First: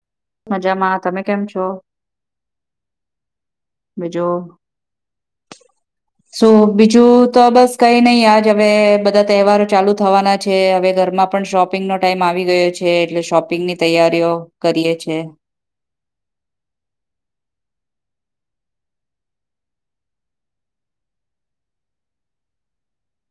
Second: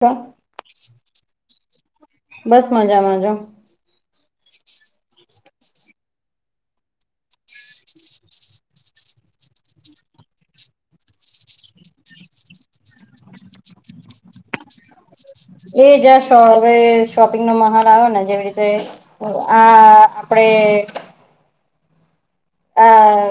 તો મજામાં તમે કેમ છો બસ મજામાં જો બીજો. [inaudible] શું બીજું તો બસ કઈ નહી આજ હવે બધા તહેવારો ચાલુ થવાના છે હવે ઘરમાં. પણ શોપિંગ નો ટાઈમ આવી ગયો છે એટલે શોપિંગ ની તૈયારીઓ કરીએ છે. એ જ્યાં હવે શોપિંગ નો માહોલ આવ્યો ને જેવી રીતે. આ આપડે. આ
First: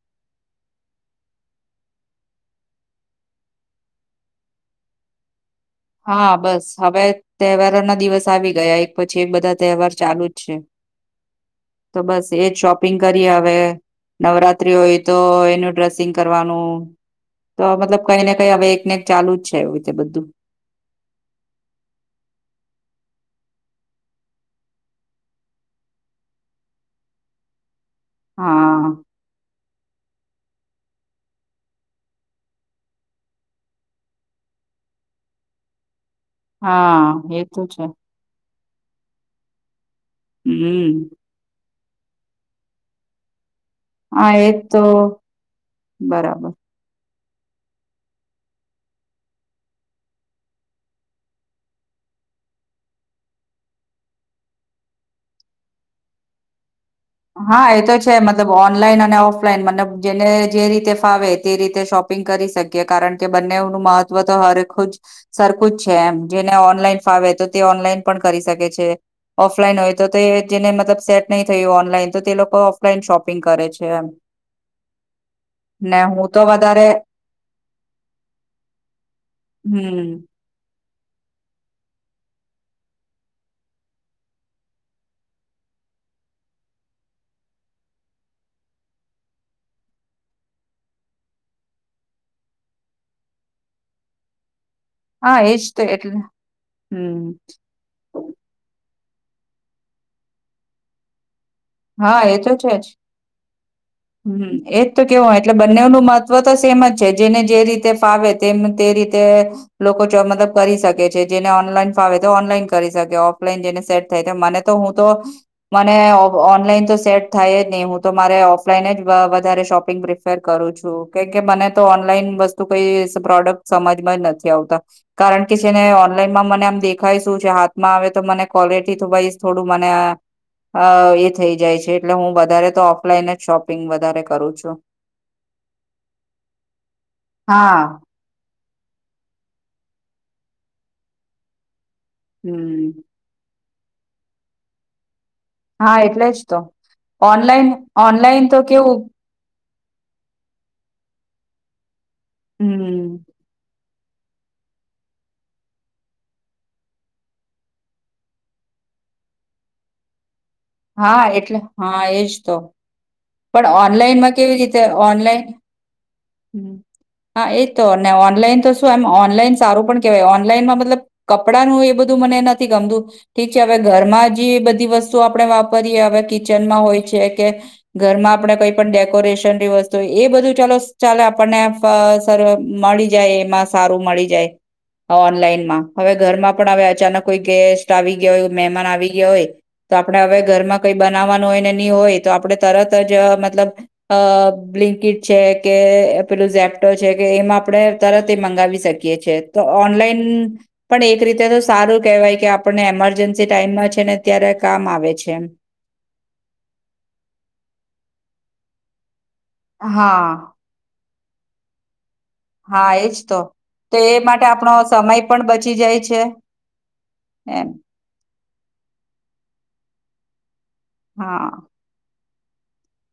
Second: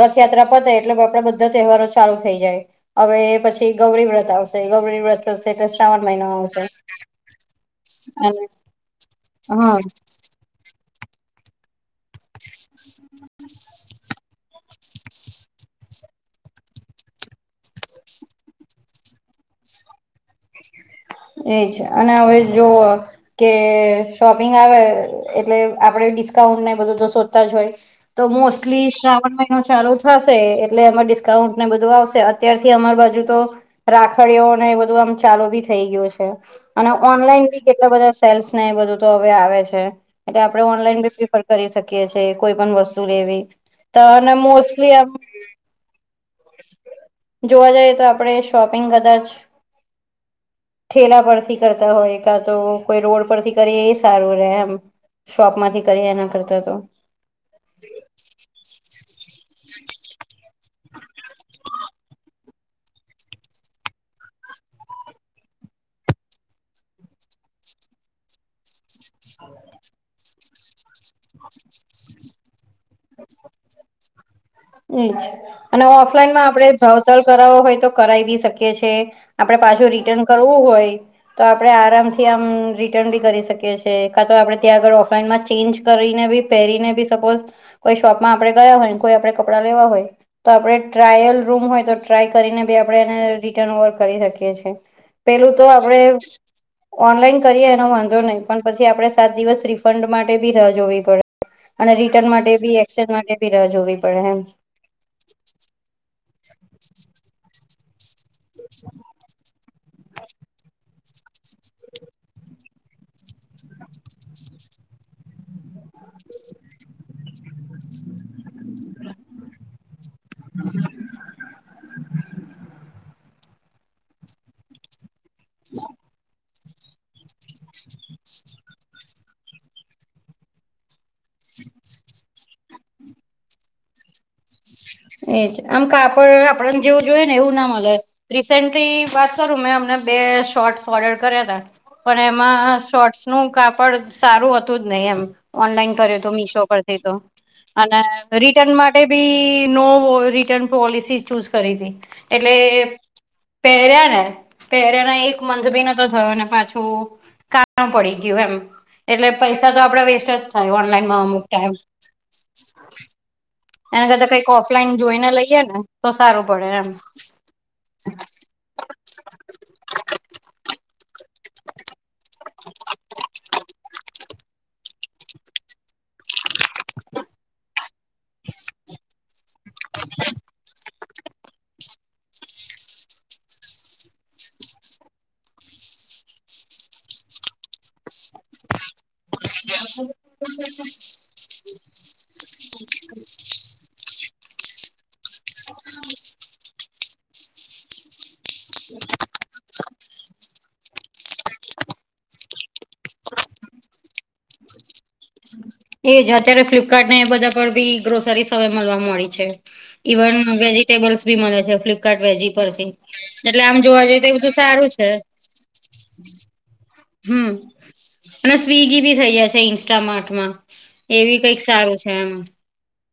રથયાત્રા પતે એટલે આપડે બધા તહેવારો ચાલુ થઈ જાય. હવે એ પછી ગૌરી વ્રત આવશે ગૌરી વ્રત. થશે એટલે શ્રાવણ મહિનો હા આવશે બસ હવે તહેવારો ના દિવસ અને આવી ગયા એક પછી એક બધા હા તહેવાર ચાલુ. છે તો બસ એજ શોપિંગ કરીએ હવે. નવરાત્રી હોય તો એનું ડ્રેસિંગ કરવાનું. તો મતલબ કઈને કઈ હવે એકને એક ચાલુ જ છે એવી રીતે બધું. એ છે અને હવે જો. કે શોપિંગ આવે એટલે આપડે ડિસ્કાઉન્ટને બધું તો શોધતા જ હોય. તો હા મોસ્ટલી શ્રાવણ મહિનો ચાલુ થશે. થશે એટલે એમાં ડિસ્કાઉન્ટ ને બધું આવશે અત્યારથી અમાર બાજુ તો. રાખડીઓને એ બધું આમ ચાલુ બી થઈ ગયું છે અને હા એ ઓનલાઈન તો બી છે કેટલા બધા. સેલ્સ ને એ બધું તો હવે આવે છે એટલે આપડે હમ ઓનલાઈન ફિફ્ટી. કરી શકીએ છે કોઈ પણ વસ્તુ લેવી તો અને હા એ જ તો મોસ્ટલી. બરાબર. જોવા જઈએ તો આપણેે શોપિંગ કદાચ. ઠેલા પરથી કરતા હોય કા તો કોઈ રોડ પરથી કરી એ સારું રે એમ. શોપ માંથી કરીએ એના કરતા તો. હા એ તો છે મતલબ ઓનલાઈન અને ઓફલાઈન મતલબ જેને જે રીતે ફાવે તે રીતે શોપ. પિંગ કરી શકીએ કારણ કે બંનેવ નું મહત્વ તો હરેખુજ. સરખુ જ છે એમ જેને ઓનલાઈન ફાવે તો તે ઓનલાઈન પણ કરી શકે છે. ઓફલાઈન હોય તો તે જેને મતલબ સેટ નહી થયું ઓનલાઈન તો તે લોકો. ઓફલાઈન શોપિંગ કરે છે એમ. એજ. અને ને હું તો ઓફલાઈનમાં આપડે વધારે ભાવ તાલ કરાવો હોય તો કરાવી બી શકીએ છીએ આપડે પાછો હમ રિટર્ન કર. કરવું હોય. તો આપણે આરામથી આમ રિટર્ન બી કરી શકીએ છીએ કાં તો આપણે ત્યાં આગળ ઓફલાઈનમાં ચેન્જ કરીને બી. પહેરીને બી સપોઝ કોઈ શોપમાં આપણે ગયા હોય ને કોઈ આપે કપડા લેવા હોય. તો આપણે ટ્રાયલ રૂમ હોય તો ટ્રાય કરીને બી આપણે એને રિટર્ન ઓવર કરી શકીએ છીએ. હા પેલું તો એજ આપડે એટલે હમ ઓનલાઈન કરીએ એનો વાંધો નઈ. પણ પછી આપડે સાત દિવસ રિફંડ માટે બી રાહ જોવી પડે. અને હા રિટર્ન એ માટે તો છે બી જ એક્સચેન્જ માટે બી રાહ જોવી. પડે એમ. હમ એજ તો કેવું હોય એટલે બંનેનું મહત્વ તો સેમ જ છે જેને જે રીતે ફાવે તેમ તે રીતે. લોકો મતલબ કરી શકે છે જેને ઓનલાઈન ફાવે તો ઓનલાઈન કરી શકે ઓફલાઈન જેને સેટ. થાય તો મને તો હું તો મને. ઓનલાઈન તો સેટ થાય જ નહી હું તો મારે ઓફલાઈન જ વધારે શોપિંગ પ્રિફર કરું છું. કે કે મને તો ઓનલાઈન વસ્તુ કઈ પ્રોડક્ટ સમજમાં જ નથી આવતા. કારણ કે છેને ઓનલાઈનમાં મને આમ દેખ. ખાય શું છે હાથમાં આવે તો મને ક્વોલિટી તો બી થોડું મને એ. થઈ જાય છે એટલે હું વધારે તો ઓફલાઈન જ શોપિંગ વધારે કરું છું. એજ આમ કાપડ આપણને જેવું જોઈએ ને એવું ના મળે. હા રિસેન્ટલી વાત કરું મેં અમને બે શોર્ટ્સ ઓર્ડર કર્યા હતા પણ એમાં હમ શોટ. નું કાપડ સારું હતું જ નહી એમ. ઓનલાઈન હા કર્યો એટલે તો જ મિશો પરથી તો ઓનલાઈન અને ઓનલાઈન તો રિટર્ન કેવું માટે બી. નો રિટર્ન પોલિસી ચૂઝ કરી હતી એટલે. હમ પહેર્યા ને પહેર્યાને એક મંથબી ન તો થયો ને પાછું કાણા પડી ગયું એમ એટલે પૈસા તો આપડે વેસ્ટ જ થાય હા ઓનલાઈનમાં અમુક એટલે ટાઈમ હા એજ તો પણ એના કરતા ઓનલાઈનમાં કંઈક કેવી રીતે ઓફલાઈન જોઈને ઓનલાઈન લઈએ તો સારું પડે એમ હા એ તો ને ઓનલાઈન તો શું એમ ઓનલાઈન સારું પણ કેહેવાય ઓનલાઈનમાં મતલબ કપડાનું એ બધું મને નથી ગમતું ઠીક છે હવે ઘરમાં જે બધી વસ્તુ આપડે વાપરીએ હવે કે કિચનમાં હોય છે કે ઘરમાં આપણેે કઈ પણ ડેકોરેશનની વસ્તુ એ બધું ચાલો ચાલે આપણને સર મળી જાય એમાં સારું મળી જાય. ઓનલાઈનમાં હવે ઘરમાં પણ હવે અચાનક કોઈ ગેસ્ટ આવી ગયા હોય મહેમાન આવી ગયા હોય તો આપડે હવે ઘરમાં કઈ બનાવવાનું હોય ને નહી હોય તો આપડણે તરત જ મતલબ અ બ્લિંકટ છે કે પેલું ઝેપ્ટો છે કે એમાં આપણે તરત એ મંગાવી શકીએ છે તો ઓનલાઈન પણ એક રીતે તો સારું કહેવાય કે આપણને એમરજન્સી ટાઈમમાં છે ને અત્યારે કામ આવે છે એમ. એજ અત્યારે ફ્લિપકાર્ટને એ બધા પર બી ગ્રોસરીસ હવે મળવા મળી છે. હા ઇવન વેજીિટેબલ્સ બી મળે છે ફ્લિપકાર્ટ વેજી ઉપરથી હા એજ તો એટલે આમ જોવા જઈએ તો એ માટે બધું આપણો સારું છે. સમય પણ બચી જાય છે હમ્મ એમ અને સ્વિગી બી થઈ જાય છે ઇન્સ્ટામાર્ટમાં એવી હા. કઈક સારું છે એમ.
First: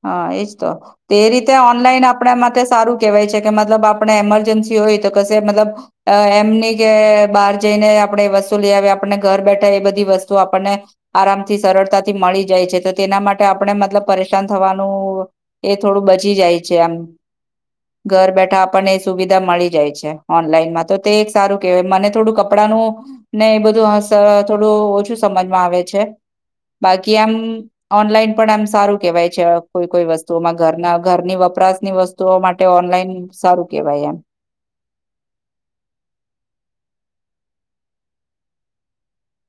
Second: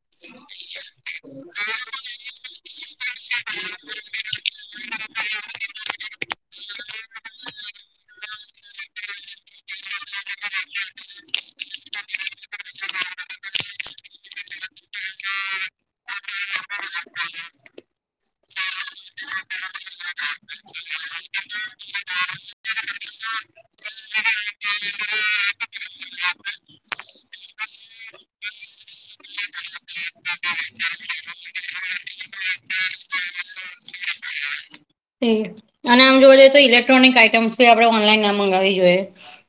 હા એજ તો તે રીતે ઓનલાઈન આપ આપણા માટે સારું કેહેવાય છે કે મતલબ આપણે એમરજન્સી હોય તો કશે મતલબ અ એમની કે બહાર જઈને આપણેે વસ્તુ લઈ આવીએ આપણને ઘર બેઠા એ બધી વસ્તુ આપણને આરામથી સરળતાથી મળી જાય છે તો તેના માટે આપણે મતલબ પરે નુકસાન થવાનું એ થોડું બચી જાય છે આમ. ઘર બેઠા આપણને સુવિધા મળી જાય છે ઓનલાઈનમાં તો તે એક સારું કેહેવાય મને થોડું કપડાંનું ને એ બધું હ થોડું ઓછું સમજમાં આવે છે. બાકી આમ ઓનલાઈન પણ આમ સારું કેવાય છે અ કોઈ કોઈ વસ્તુમાં ઘરના ઘરની વપરાશની વસ્તુઓ માટે ઓનલાઈન સારું કેવાય એમ તે [inaudible] આમ જોવા જઈએ તો ઇલેક્ટ્રોનિક આઈટમ આપણે ઓનલાઈન ના મગાવવી જોઈએ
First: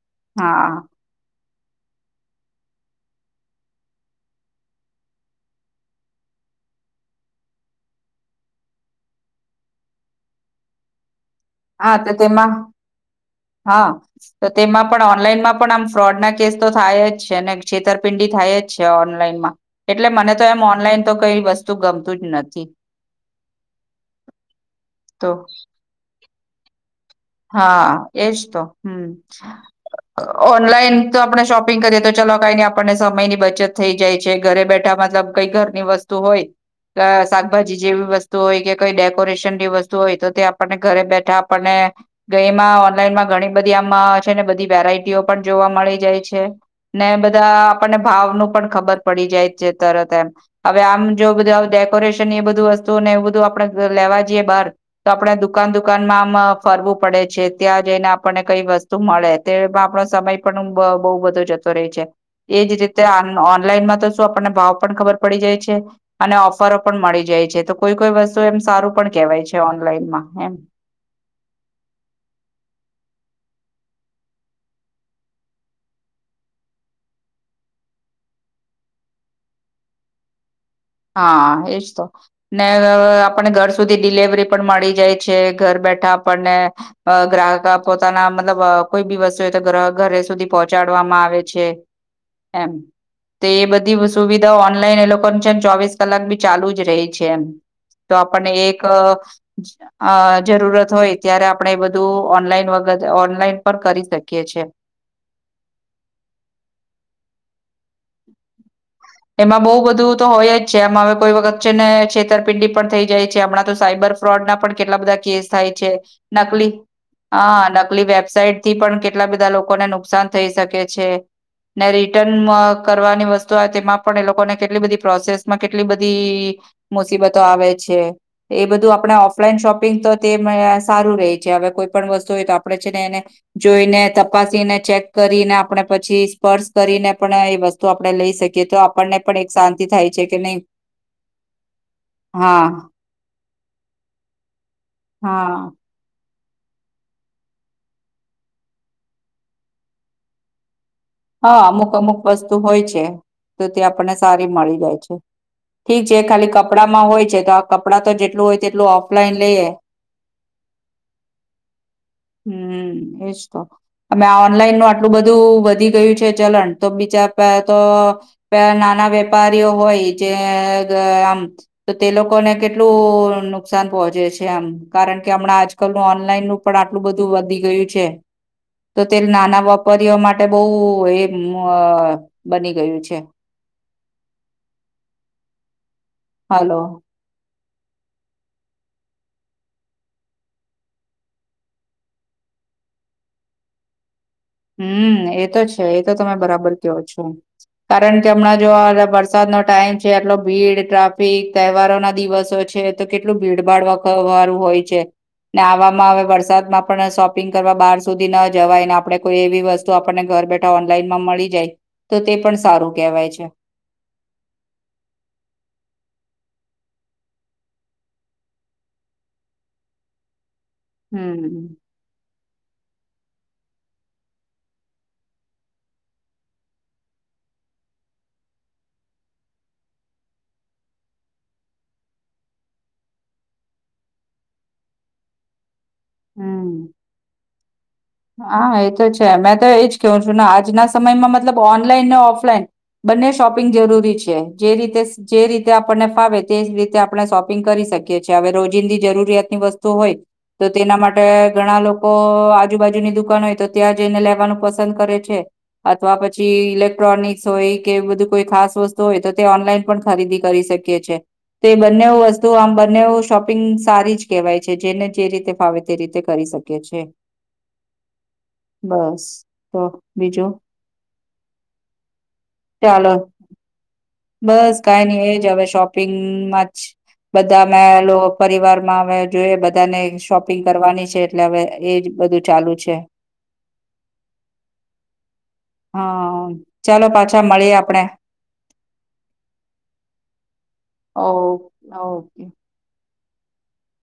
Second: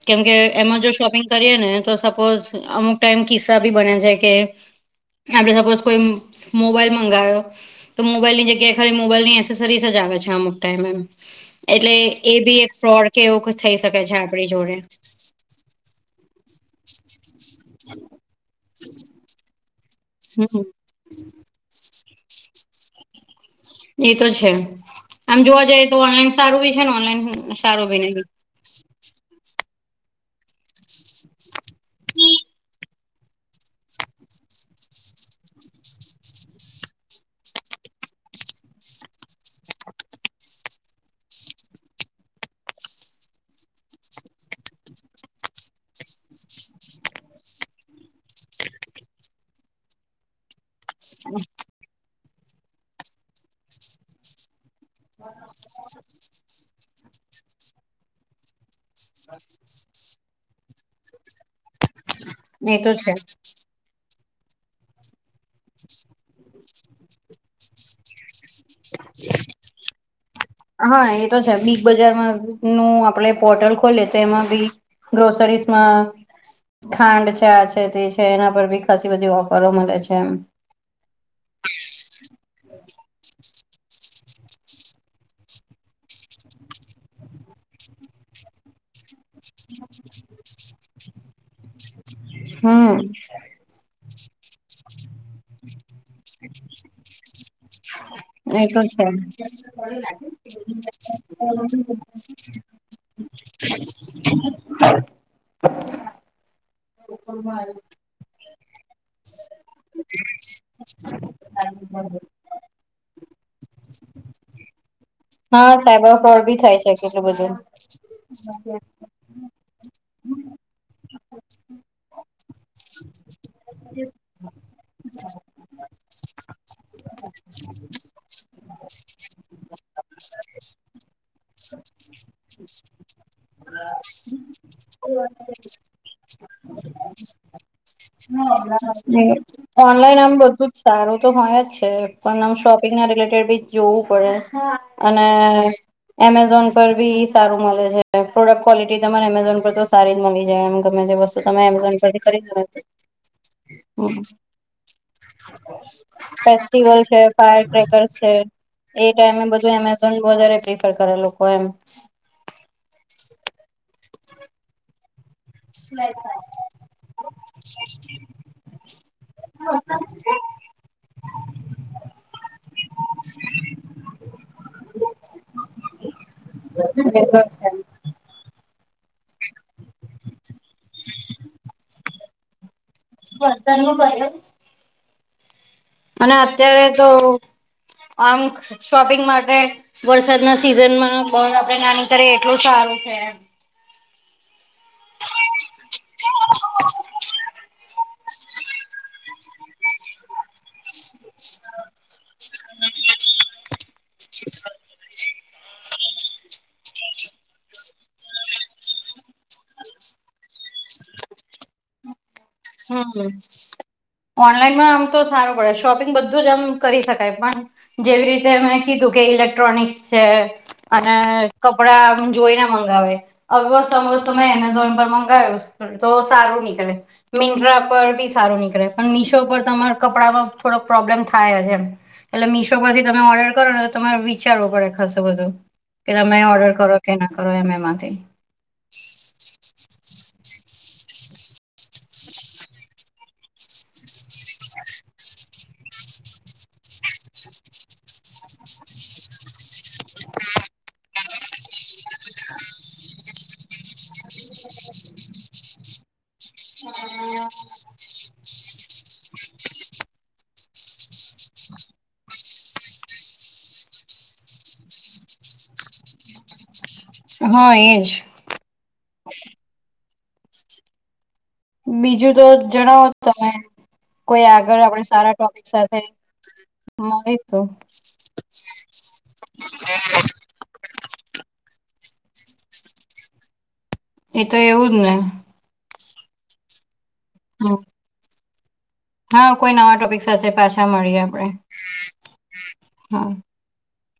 કેમ કે હા એમાં જો શોપિંગ કરીએ ને તો સપોઝ અમુક ટાઈમ કિસ્સા બી બને છે કે એ આપડણે સપોઝ કોઈ મોબાઈલ મંગાયો તો મોબાઈલની જગ્યાએ ખાલી મોબાઈલ ની એસેસરીસ જ આવે છે અમુક ટાઈમ એટલે હા તો એ તેમાં બી એક ફ્રોડ કે એવું થઈ હા શકે છે તો આપણી જોડે તેમાં પણ ઓનલાઈનમાં પણ આમ ફ્રોડ ના કેસ તો થાય જ છે ને છેતરપિંડી થાય જ છે ઓનલાઈનમાં એટલે મને તો હમ એમ ઓનલાઈન તો કઈ વસ્તુ તું ગમતું જ નથી. એ તો છે તો આમ જોવા જઈએ તો ઓનલાઈન સારું બી છે ને ઓનલાઈન સારું હા બી નહી એજ તો હમ્મ. [inaudible] ઓનલાઈન તો આપણે શોપિંગ કરીએ તો ચલો કઈ આપણને સમયની બચત થઈ જાય છે ઘરે બેઠા મતલબ કઈ ઘરની વસ્તુ હોય અ શાકભાજી જેવી વસ્તુ હોય કે કોઈ ડેકોરેશન ની વસ્તુ હોય તો તે આપણને ઘરે બેઠા આપણને ગ એમાં ઓનલાઈનમાં ઘણી બધી આમાં છે ને બધી વેરાયટીઓ પણ જોવા મળી જાય છે. ને બધા આપણને ભાવ નું પણ ખબર પડી જાય છે તરત એમ. હવે આમ જો બધું ડેકોરેશન એ બધું વસ્તુ ને એવું બધું આપડે લેવા જઈએ બહાર તો આપડે દુકાન દુકાનમાં આમ ફરવું પડે છે ત્યાં જઈને આપણને કઈ વસ્તુ મળે તેમાં આપણો સમય પણ બહુ બધો જતો રહે છે. એજ એ તો રીતે છે ઓન ઓનલાઈનમાં તો આપણને ભાવ પણ ખબર પડી જાય છે અને ઓફરો પણ મળી જાય છે, તો કોઈ કોઈ વસ્તુ એમ સારું પણ કેવાય છે, ઓનલાઈનમાં એમ હા એ તો છે, બિગ બજારમાં નું આપણે પોર્ટલ ખોલીએ તો એમાં બી ગ્રોસરીસમા ખાંડ ચા છે તે છે, એના પર બી ખાસ બધી ઓફરો મળે છે એમ હા એજ તો ને આપણે ઘર સુધી ડિલેવરી પણ મળી જાય છે ઘર બેઠા આપણને અ ગ્રાહક પોતાના મતલબ કોઈ બી વસ્તુ ઘરે સુધી પહોંચાડવામાં આવે છે એમ હમ તો એ બધી વસ્તુ સુવિધા ઓનલાઈન એ લોકો જેમ ચોવીસ કલાક બી ચાલુ જ રહી છે, એમ તો આપણને એ તો એક છે જરૂરત હોય, ત્યારે આપણે એ બધું ઓનલાઈન વગર ઓનલાઈન પણ કરી શકીએ છીએ. બ ખબ ભાઈ એમાં બહુ બધું તો હોય જ છે આમાં હવે કોઈ વખત છેને છેતરપિંડી પણ થઈ જાય છે હમણાં તો સાયબર ફ્રોડ ના પણ કેટલા બધા હા થાય સાયબર ન ફ્રોડ બી હ થાય છે કેટલું બધું નકલી વેબસાાઈટ થી પણ કેટલા બધા લોકોને ન નુકસાન થઈ શકે છેને, રિટર્ન કરવાની વસ્તુ આવે તેમા પણ એ લોકોને કેટલી બધી પ્રોસેસમાં કેટલી બધી મુસીબતો આવે છે. એ બધું આપણે ઓફલાઈન શોપિંગ તો તે સારું રહે છે, હવે કોઈ પણ વસ્તુ હોય, તો આપડણે છે ને એને જોઈને તપાસીને ચેક કરીને આપણે પછી સ્પર્શ કરીને પણ એ વસ્તુ આપડણે લઈ શકીએ તો આપણને પણ એક શાંતિ થાય ઓનલાઈન છે આમ કે નહી બધું જ સારું તો હોય, જ છે પણ આમ હા શોપિંગ ના રિલેટેડ બી જોવું પડે અને હા એમેઝોન પર બી સારું મળે છે, પ્રોડક્ટ ક્વોલિટી તમારે એમેઝોન પર તો સારી જ મળી જાય એમ ગમે જે વસ્તુ હા તમે અમુક એમેઝોન અમુક પરથી વસ્તુ ખરીદો ને. હોય છે, તો તે આપણને સારી મળી જાય છે. ઠીક છે ખાલી ફેસ્ટિવલ કપડામાં હોય છે, તો ફાયર આ કપડાં ક્રેકર તો છે જેટલું હોય તેટલું એ ઓફલાઈન ટાઈમે લઈએ બધું વધારે પ્રેફર કરે લોકો એમ હમ એ તોમે ઓનલાઈન આટલું બધું વધી ગયુ છે, ચલણ તો બીચા પ તો નાના વેપારીઓ હોય જે આમ તો તે લોકોને કેટલું નુકસાન પહોંચે છે, આમ કારણ કે હમણાં આજકાલનું ઓનલાઈનનુ પણ બધુ વધી ગયુ છે, તો તે નાના પરઓ માટે બહુ એ બની ગયું છે. તુ ક અને હાલો અત્યારે તો અંક શોપિંગ માટે વરસાદ ના સિઝનમા બ આપડે નાની કરીએ એટલું સારુ છે. હમ એ તો છે એતો તમે બરાબર કયો છો. કારણ કે હમણાં જો વરસાદનોો ટાઈમ છે, એટલો ભીડ ટાફ તહેવારો ના દિવસો છે, તો કેટલું ભીડભાડ વખ વારું હોય છે ને આવા હવે વરસાદમાં પણ શોપિંગ કરવા બહાર સુધી ન જવાયને આપણે કોઈ એવી વસ્તુ આપણને ઘર બેઠા ઓનલાઈનમા મળી જાય તો તે પણ સારું કેહેવાય હમ છે. ઓનલાઈનમાં આમ તો સારુ પડે શોપિંગ બધું જ આમ કરી શકાય પણ જેવી રીતે મેં કીધું કે ઇલેક્ટ્રોનિક્સ છે, અને હમ કપડા જોઈને મંગાવે અ ત એમેઝોન પર મંગાવ્યો તો સારું નીકળે મિન્ટ્રા પર બી સારું નીકળે પણ મીશો પર તમારા કપડામાં થોડોક પ્રોબ્લેમ થાય છે, એમ એટલે મીશો પરથી તમે ઓર્ડર કરો ને તમારે વિચારવું પડે ખાસુ બધુ કે તમે હમ ઓર્ડર કરો કે ના કરો એમ એમાંથી હા એ તો છે મેં તો એજ કેહવું છુ, ને આજના સમયમાં મતલબ ઓનલાઈન ને ઓફલાઈન બંને શોપિંગ જરૂરી છે જે રીતે જે રીતે આપણને ફાવે તે જ રીતે આપણે શોપિંગ કરી શકીએ છીએ હવે રોજિંદી જરૂરિયાતની વસ્તુ હોય. તો તેના માટે ઘણા લોકો આજુબજુની દુકાન હોય તો ત્યાં જઈને લેવાનું પસંદ કરે છે અથવા પછી ઈલે ક્ટ્રોનિક્સ હોય કે બધું કોઈ ખાસ વસ્તુ હોય તો તે ઓનલાઈન પણ ખરીદી કરી શકીએ છે. તે બંને વસ્તુ આમ બંનેવ શોપિંગ સારી જ કહેવાય છે જેને જે રીતે ફાવે તે રીતે કરી શ કે છે. હા એજ બસ તો બીજું બીજું તો જણાવો ચાલો તમે? કોઈ બસ આગળ આપણે કઈ નહી સારા એજ હવે ટોપિક સાથે શોપિંગમાં જ મળે તો બધા મે લોકો પરિવાર માં આવે જોઈએ બધાને શો પિંગ કરવાની છે એટલે હવે એજ બધું ચાલુ છે. એ તો એવું જ ને. હા ચાલો પાછા મળીએ હમ. આપડે. હા કોઈ નવા ટોપિક સાથે પાછા મળીએ ઓ આપણેે ઓકે હા.